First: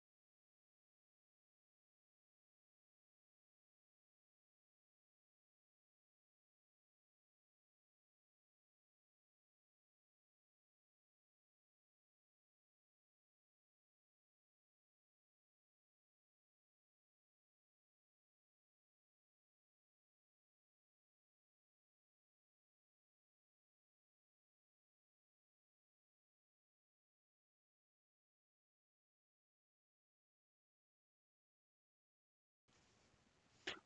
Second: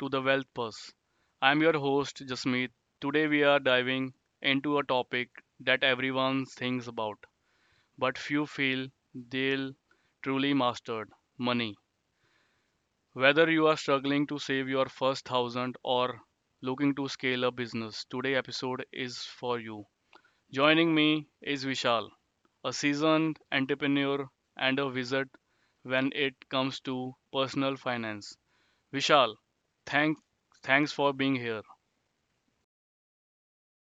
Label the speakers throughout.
Speaker 1: to the Wealth Buzz. I'm your host, Jasmeet. Today, we are diving into a topic that everyone thinks about, but few feel they'll truly mastered money. Whether you are struggling to save your first thousand or looking to scale a business, today's episode is for you. Joining me is Vishal, a seasoned entrepreneur and a wizard when it comes to personal finance. Vishal, thank thanks for being here.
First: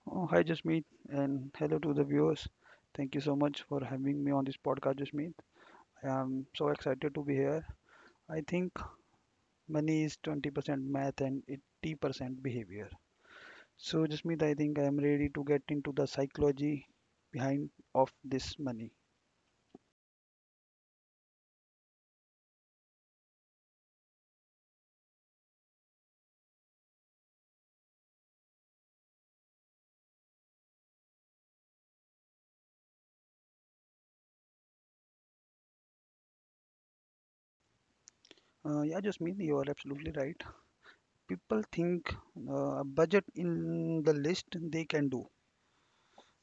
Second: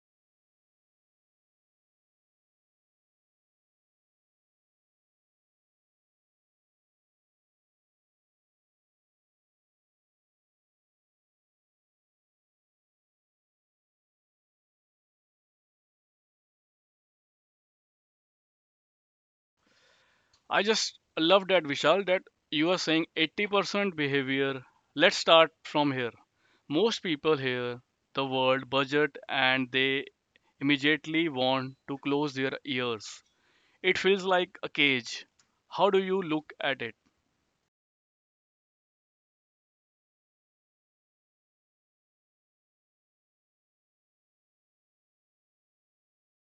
Speaker 2: Oh, hi, Jasmeet, and hello to the viewers. Thank you so much for having me on this podcast, Jasmeet. I am so excited to be here. I think money is 20% math and 80% behavior. So, Jasmeet, I think I am ready to get into the psychology behind of this money.
Speaker 1: I just love that, Vishal, that you are saying 80% behavior. Let's start from here. Most people hear the word budget and they immediately want to close their ears. It feels like a cage. How do you look at it?
Speaker 2: Yeah, Jasmeet, you are absolutely right. People think a budget in the list they can do,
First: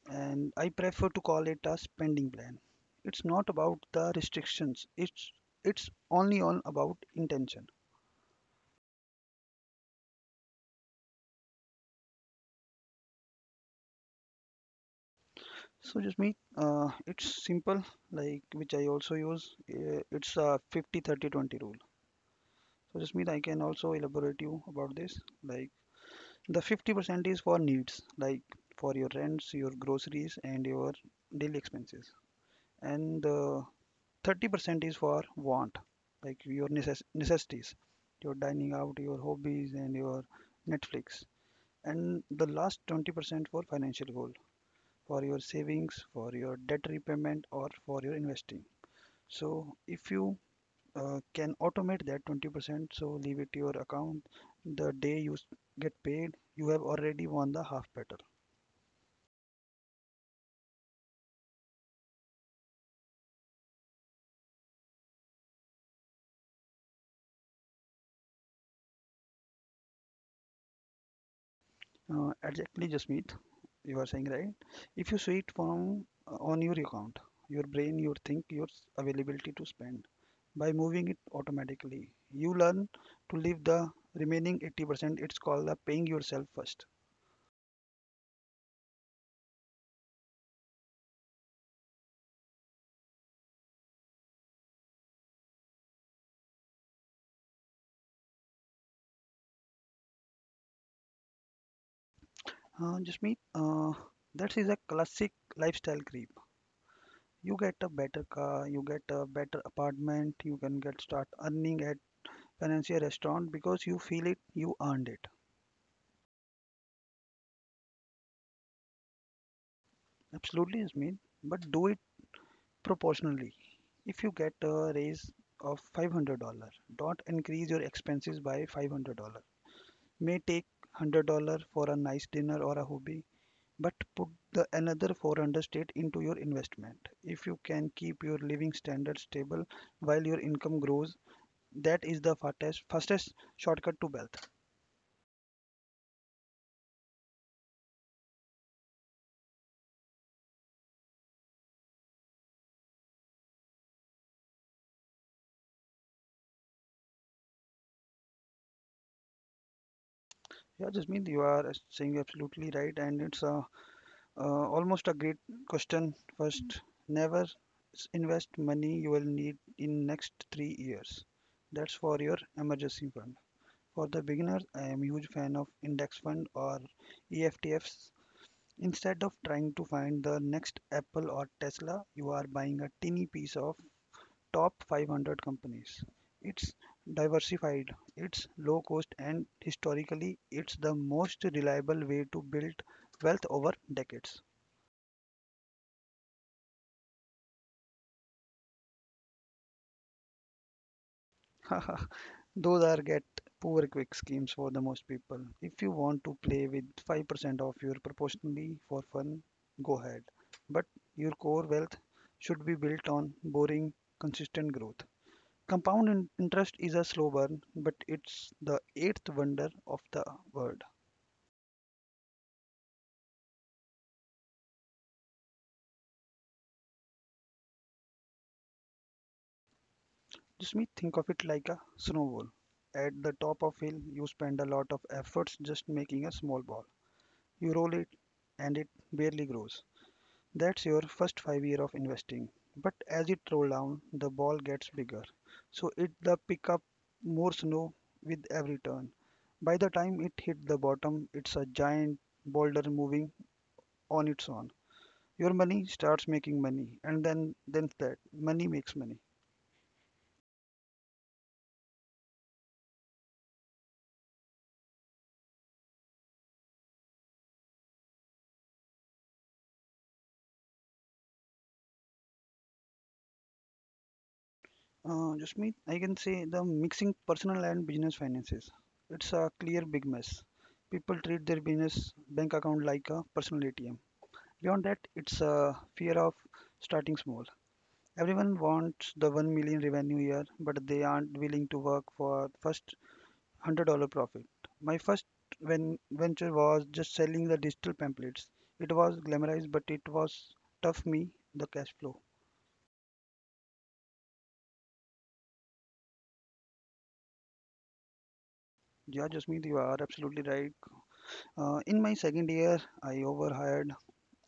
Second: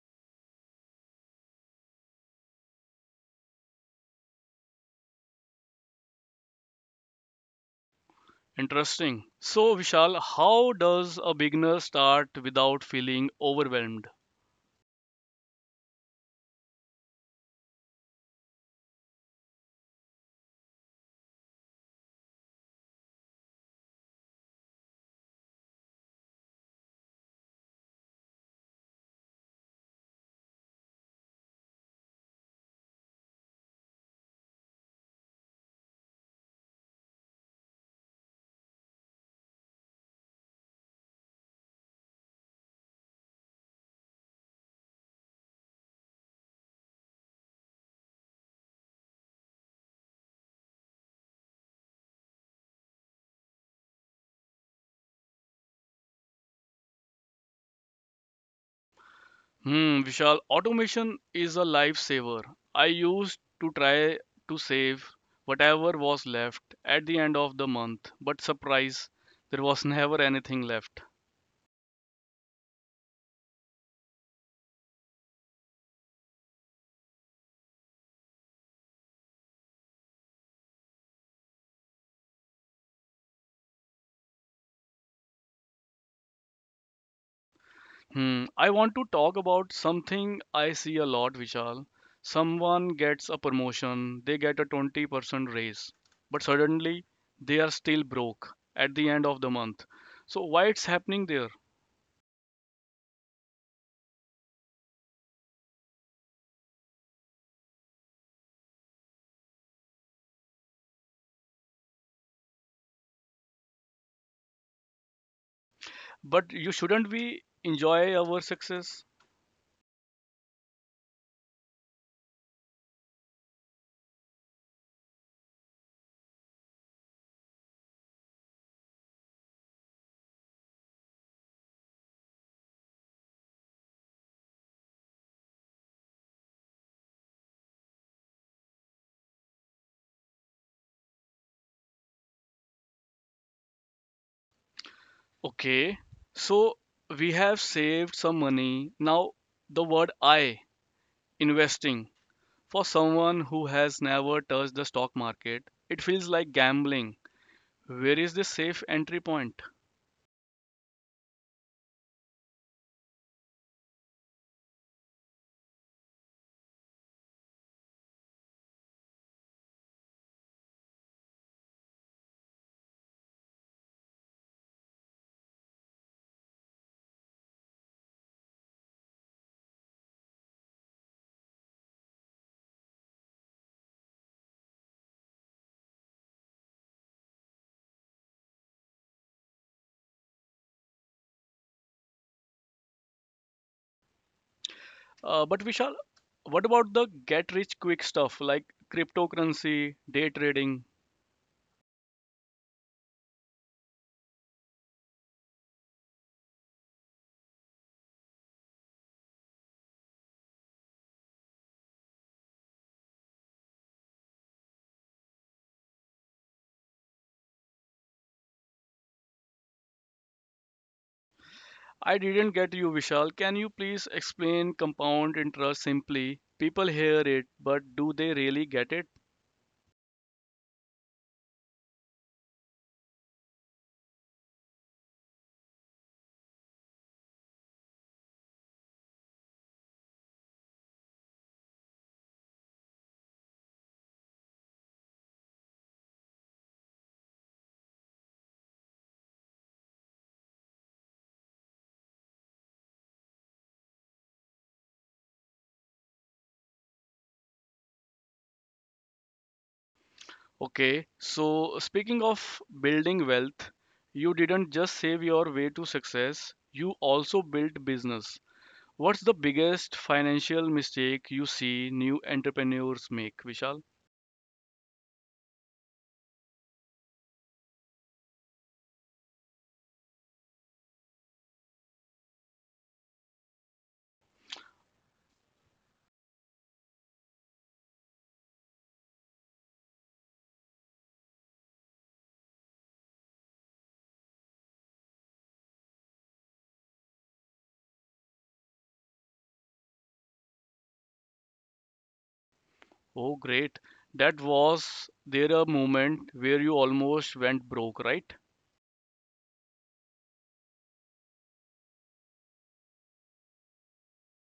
Speaker 2: and I prefer to call it a spending plan. It's not about the restrictions. It's only on about intention.
Speaker 1: Interesting. So Vishal, how does a beginner start without feeling overwhelmed?
Speaker 2: So just me, it's simple like which I also use. It's a 50 30 20 rule. So just me, I can also elaborate you about this. Like the 50% is for needs, like for your rents, your groceries, and your daily expenses. And the 30% is for want like your necessities, your dining out, your hobbies, and your Netflix, and the last 20% for financial goal, for your savings, for your debt repayment, or for your investing. So if you can automate that 20%, so leave it to your account the day you get paid, you have already won the half battle.
Speaker 1: Hmm, Vishal, automation is a lifesaver. I used to try to save whatever was left at the end of the month, but surprise, there was never anything left.
Speaker 2: Exactly, Jasmeet. You are saying right. If you see it from on your account, your brain, your think, your availability to spend. By moving it automatically, you learn to leave the remaining 80%. It's called the paying yourself first.
Speaker 1: Hmm, I want to talk about something I see a lot, Vishal. Someone gets a promotion, they get a 20% raise, but suddenly they are still broke at the end of the month. So why it's happening there?
Speaker 2: Jasmeet, that is a classic lifestyle creep. You get a better car, you get a better apartment, you can get start earning at financial restaurant because you feel it, you earned it.
Speaker 1: But you shouldn't we enjoy our success?
Speaker 2: Absolutely, Jasmeet. But do it proportionally. If you get a raise of $500, don't increase your expenses by $500. May take $100 for a nice dinner or a hobby, but put the another 400 straight into your investment. If you can keep your living standards stable while your income grows, that is the fastest shortcut to wealth.
Speaker 1: Okay, so we have saved some money. Now, the word I, investing. For someone who has never touched the stock market, it feels like gambling. Where is the safe entry point?
Speaker 2: Yeah, Jasmeet, you are saying absolutely right, and it's a almost a great question. First, never invest money you will need in next 3 years. That's for your emergency fund. For the beginners, I am huge fan of index fund or EFTFs. Instead of trying to find the next Apple or Tesla, you are buying a teeny piece of top 500 companies. It's diversified, it's low cost, and historically, it's the most reliable way to build wealth over decades.
Speaker 1: But Vishal, what about the get rich quick stuff like cryptocurrency, day trading?
Speaker 2: Those are get poor quick schemes for the most people. If you want to play with 5% of your proportionally for fun, go ahead. But your core wealth should be built on boring, consistent growth. Compound interest is a slow burn, but it's the eighth wonder of the world.
Speaker 1: I didn't get you, Vishal. Can you please explain compound interest simply? People hear it, but do they really get it?
Speaker 2: Just me think of it like a snowball. At the top of hill, you spend a lot of efforts just making a small ball. You roll it and it barely grows. That's your first 5 year of investing. But as it roll down, the ball gets bigger. So it the pick up more snow with every turn. By the time it hit the bottom, it's a giant boulder moving on its own. Your money starts making money, and then that money makes money.
Speaker 1: Okay, so speaking of building wealth, you didn't just save your way to success, you also built business. What's the biggest financial mistake you see new entrepreneurs make, Vishal?
Speaker 2: Just me, I can say the mixing personal and business finances. It's a clear big mess. People treat their business bank account like a personal ATM. Beyond that, it's a fear of starting small. Everyone wants the 1 million revenue year, but they aren't willing to work for first $100 profit. My first venture was just selling the digital pamphlets. It was glamorized, but it was tough me the cash flow.
Speaker 1: Oh, great. That was there a moment where you almost went broke, right?
Speaker 2: Yeah, Jasmeet, you are absolutely right. In my second year, I overhired.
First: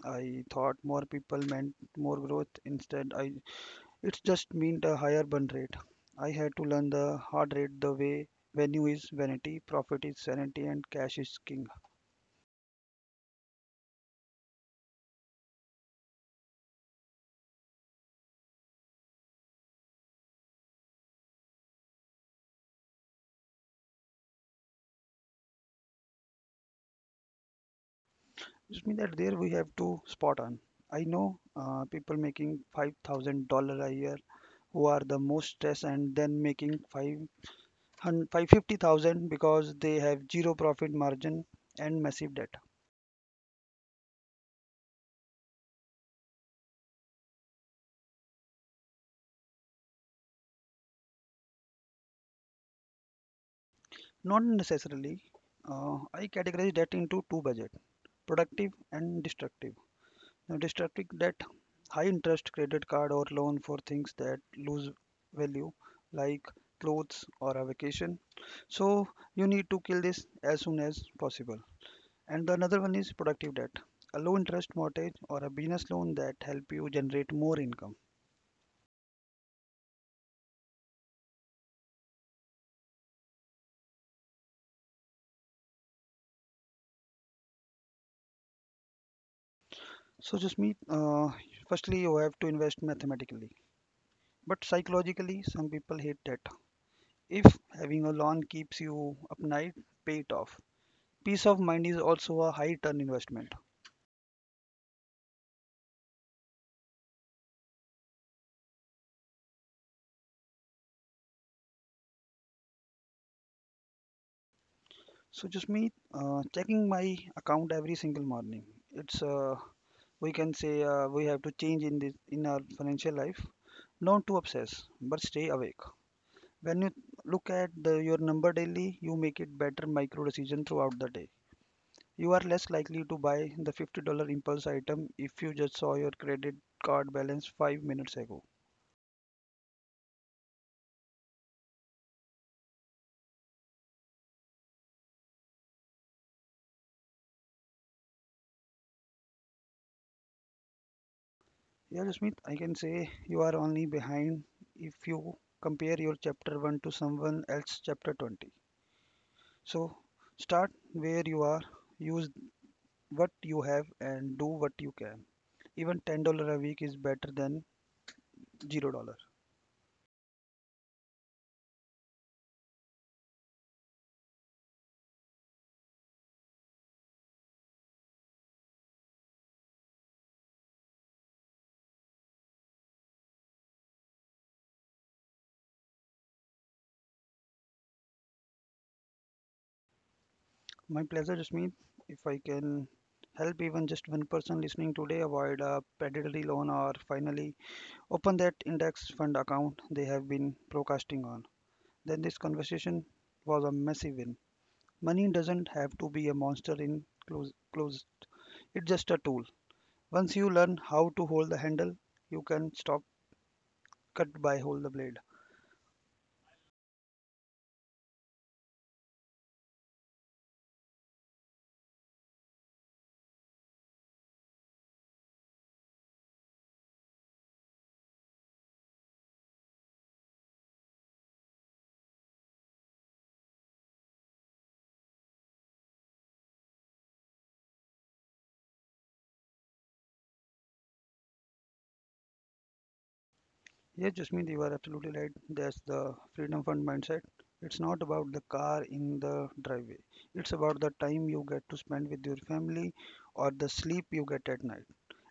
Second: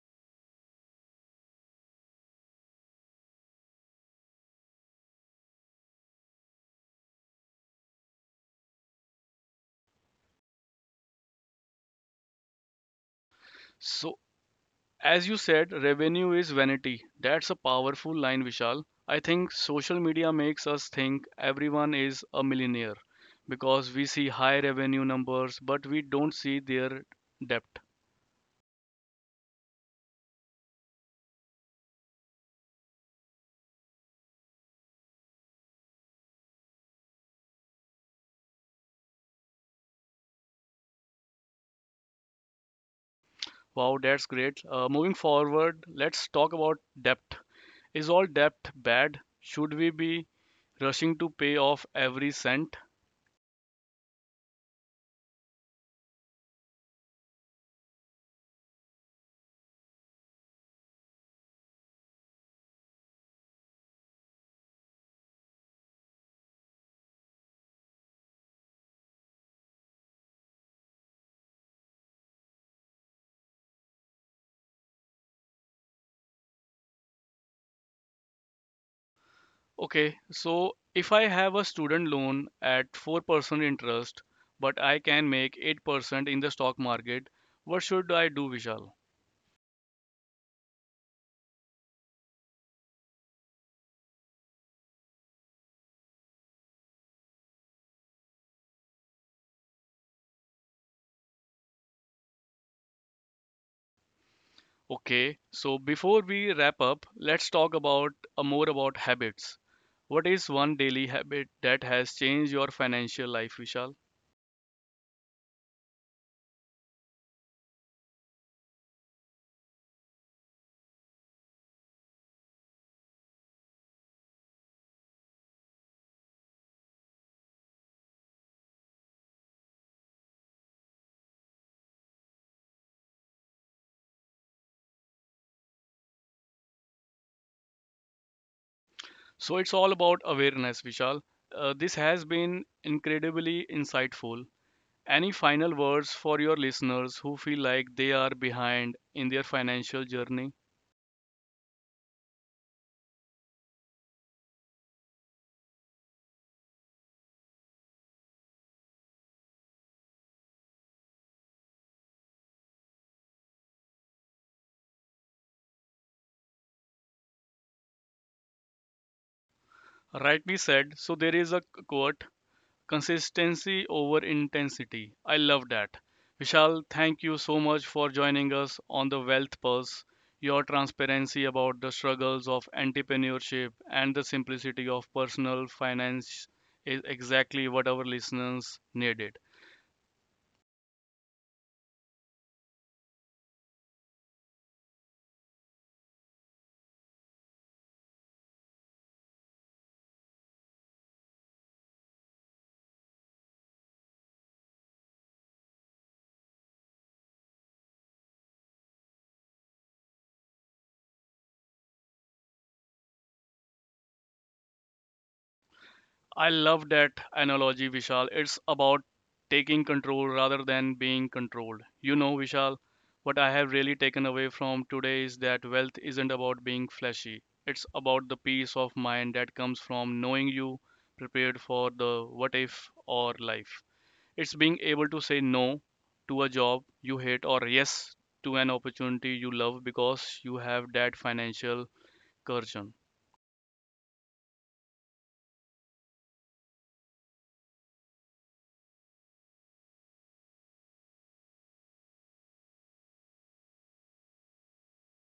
Speaker 2: I thought more people meant more growth. Instead, I It's just meant a higher burn rate. I had to learn the hard rate the way venue is vanity, profit is sanity, and cash is king.
Speaker 1: So, as you said, revenue is vanity. That's a powerful line, Vishal. I think social media makes us think everyone is a millionaire because we see high revenue numbers, but we don't see their depth.
Speaker 2: It means that there we have to spot on. I know people making $5,000 a year who are the most stressed and then making five hundred five fifty thousand because they have zero profit margin and massive debt.
Speaker 1: Wow, that's great. Moving forward, let's talk about debt. Is all debt bad? Should we be rushing to pay off every cent?
Speaker 2: Not necessarily. I categorize debt into two budget: productive and destructive. Now, distracting that high interest credit card or loan for things that lose value, like clothes or a vacation. So, you need to kill this as soon as possible. And the another one is productive debt, a low interest mortgage or a business loan that help you generate more income.
Speaker 1: Okay, so if I have a student loan at 4% interest, but I can make 8% in the stock market, what should I do, Vishal?
Speaker 2: So, just me, firstly, you have to invest mathematically, but psychologically, some people hate debt. If having a loan keeps you up night, pay it off. Peace of mind is also a high return investment.
Speaker 1: Okay, so before we wrap up, let's talk about more about habits. What is one daily habit that has changed your financial life, Vishal?
Speaker 2: So just me checking my account every single morning. It's we can say we have to change in this in our financial life. Not to obsess, but stay awake. When you look at the, your number daily, you make it better micro decision throughout the day. You are less likely to buy the $50 impulse item if you just saw your credit card balance 5 minutes ago.
Speaker 1: So it's all about awareness, Vishal. This has been incredibly insightful. Any final words for your listeners who feel like they are behind in their financial journey?
Speaker 2: Yeah, Jasmeet, I can say you are only behind if you compare your chapter 1 to someone else chapter 20. So start where you are, use what you have, and do what you can. Even $10 a week is better than $0.
Speaker 1: Rightly said. So there is a quote, consistency over intensity. I love that. Vishal, thank you so much for joining us on the Wealth Pulse. Your transparency about the struggles of entrepreneurship and the simplicity of personal finance is exactly what our listeners needed.
Speaker 2: My pleasure, Jasmeet. If I can help even just one person listening today avoid a predatory loan or finally open that index fund account they have been procrastinating on, then this conversation was a massive win. Money doesn't have to be a monster in close, close. It's just a tool. Once you learn how to hold the handle, you can stop cut by hold the blade.
Speaker 1: I love that analogy, Vishal. It's about taking control rather than being controlled. You know, Vishal, what I have really taken away from today is that wealth isn't about being flashy. It's about the peace of mind that comes from knowing you prepared for the what if or life. It's being able to say no to a job you hate or yes to an opportunity you love because you have that financial cushion.
Speaker 2: Yes, Jasmeet, you are absolutely right. That's the Freedom Fund mindset. It's not about the car in the driveway. It's about the time you get to spend with your family or the sleep you get at night.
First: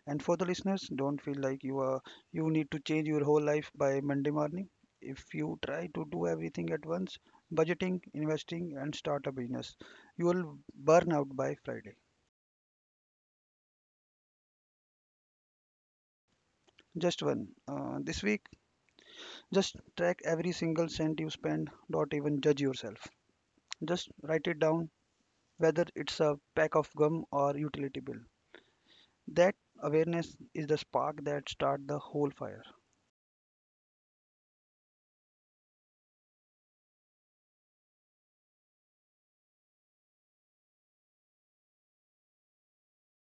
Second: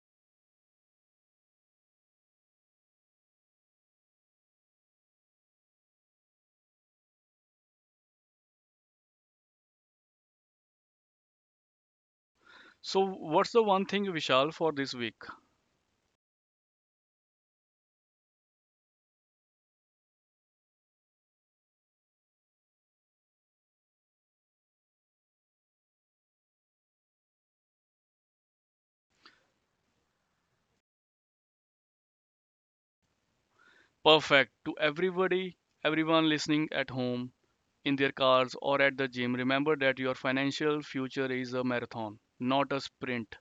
Speaker 2: And for the listeners, don't feel like you are you need to change your whole life by Monday morning. If you try to do everything at once, budgeting, investing, and start a business, you will burn out by Friday.
Speaker 1: So, what's the one thing, Vishal, for this week?
Speaker 2: Just one. This week, just track every single cent you spend, don't even judge yourself. Just write it down, whether it's a pack of gum or utility bill. That awareness is the spark that starts the whole fire.
Speaker 1: Perfect. To everybody, everyone listening at home, in their cars, or at the gym. Remember that your financial future is a marathon, not a sprint.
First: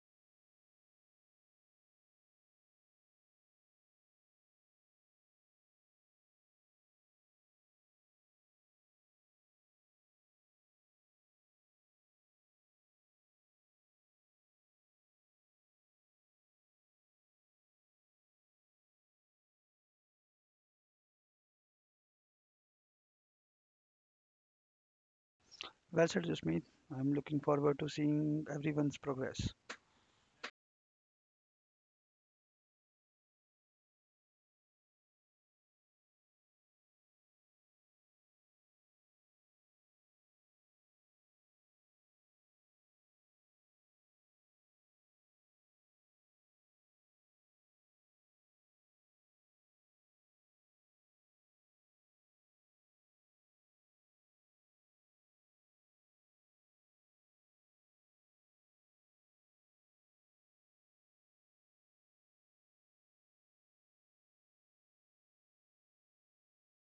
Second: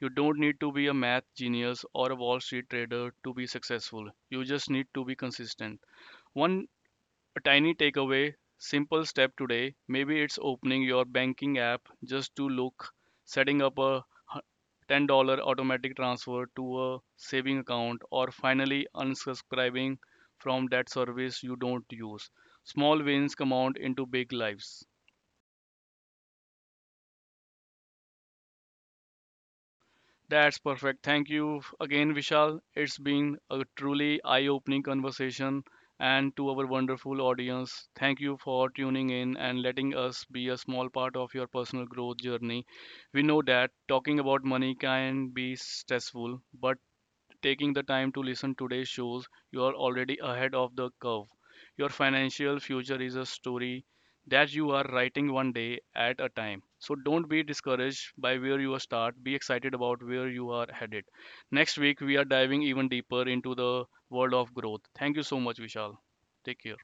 Speaker 1: You don't need to be a math genius or a Wall Street trader to be successful. You just need to be consistent. One a tiny takeaway, simple step today. Maybe it's opening your banking app just to look, setting up a $10 automatic transfer to a saving account, or finally unsubscribing from that service you don't use. Small wins compound into big lives.
Speaker 2: Well said, Jasmeet. I'm looking forward to seeing everyone's progress.
Speaker 1: That's perfect. Thank you again, Vishal. It's been a truly eye opening conversation. And to our wonderful audience, thank you for tuning in and letting us be a small part of your personal growth journey. We know that talking about money can be stressful, but taking the time to listen today shows, you are already ahead of the curve. Your financial future is a story that you are writing one day at a time. So don't be discouraged by where you start. Be excited about where you are headed. Next week we are diving even deeper into the world of growth. Thank you so much, Vishal. Take care.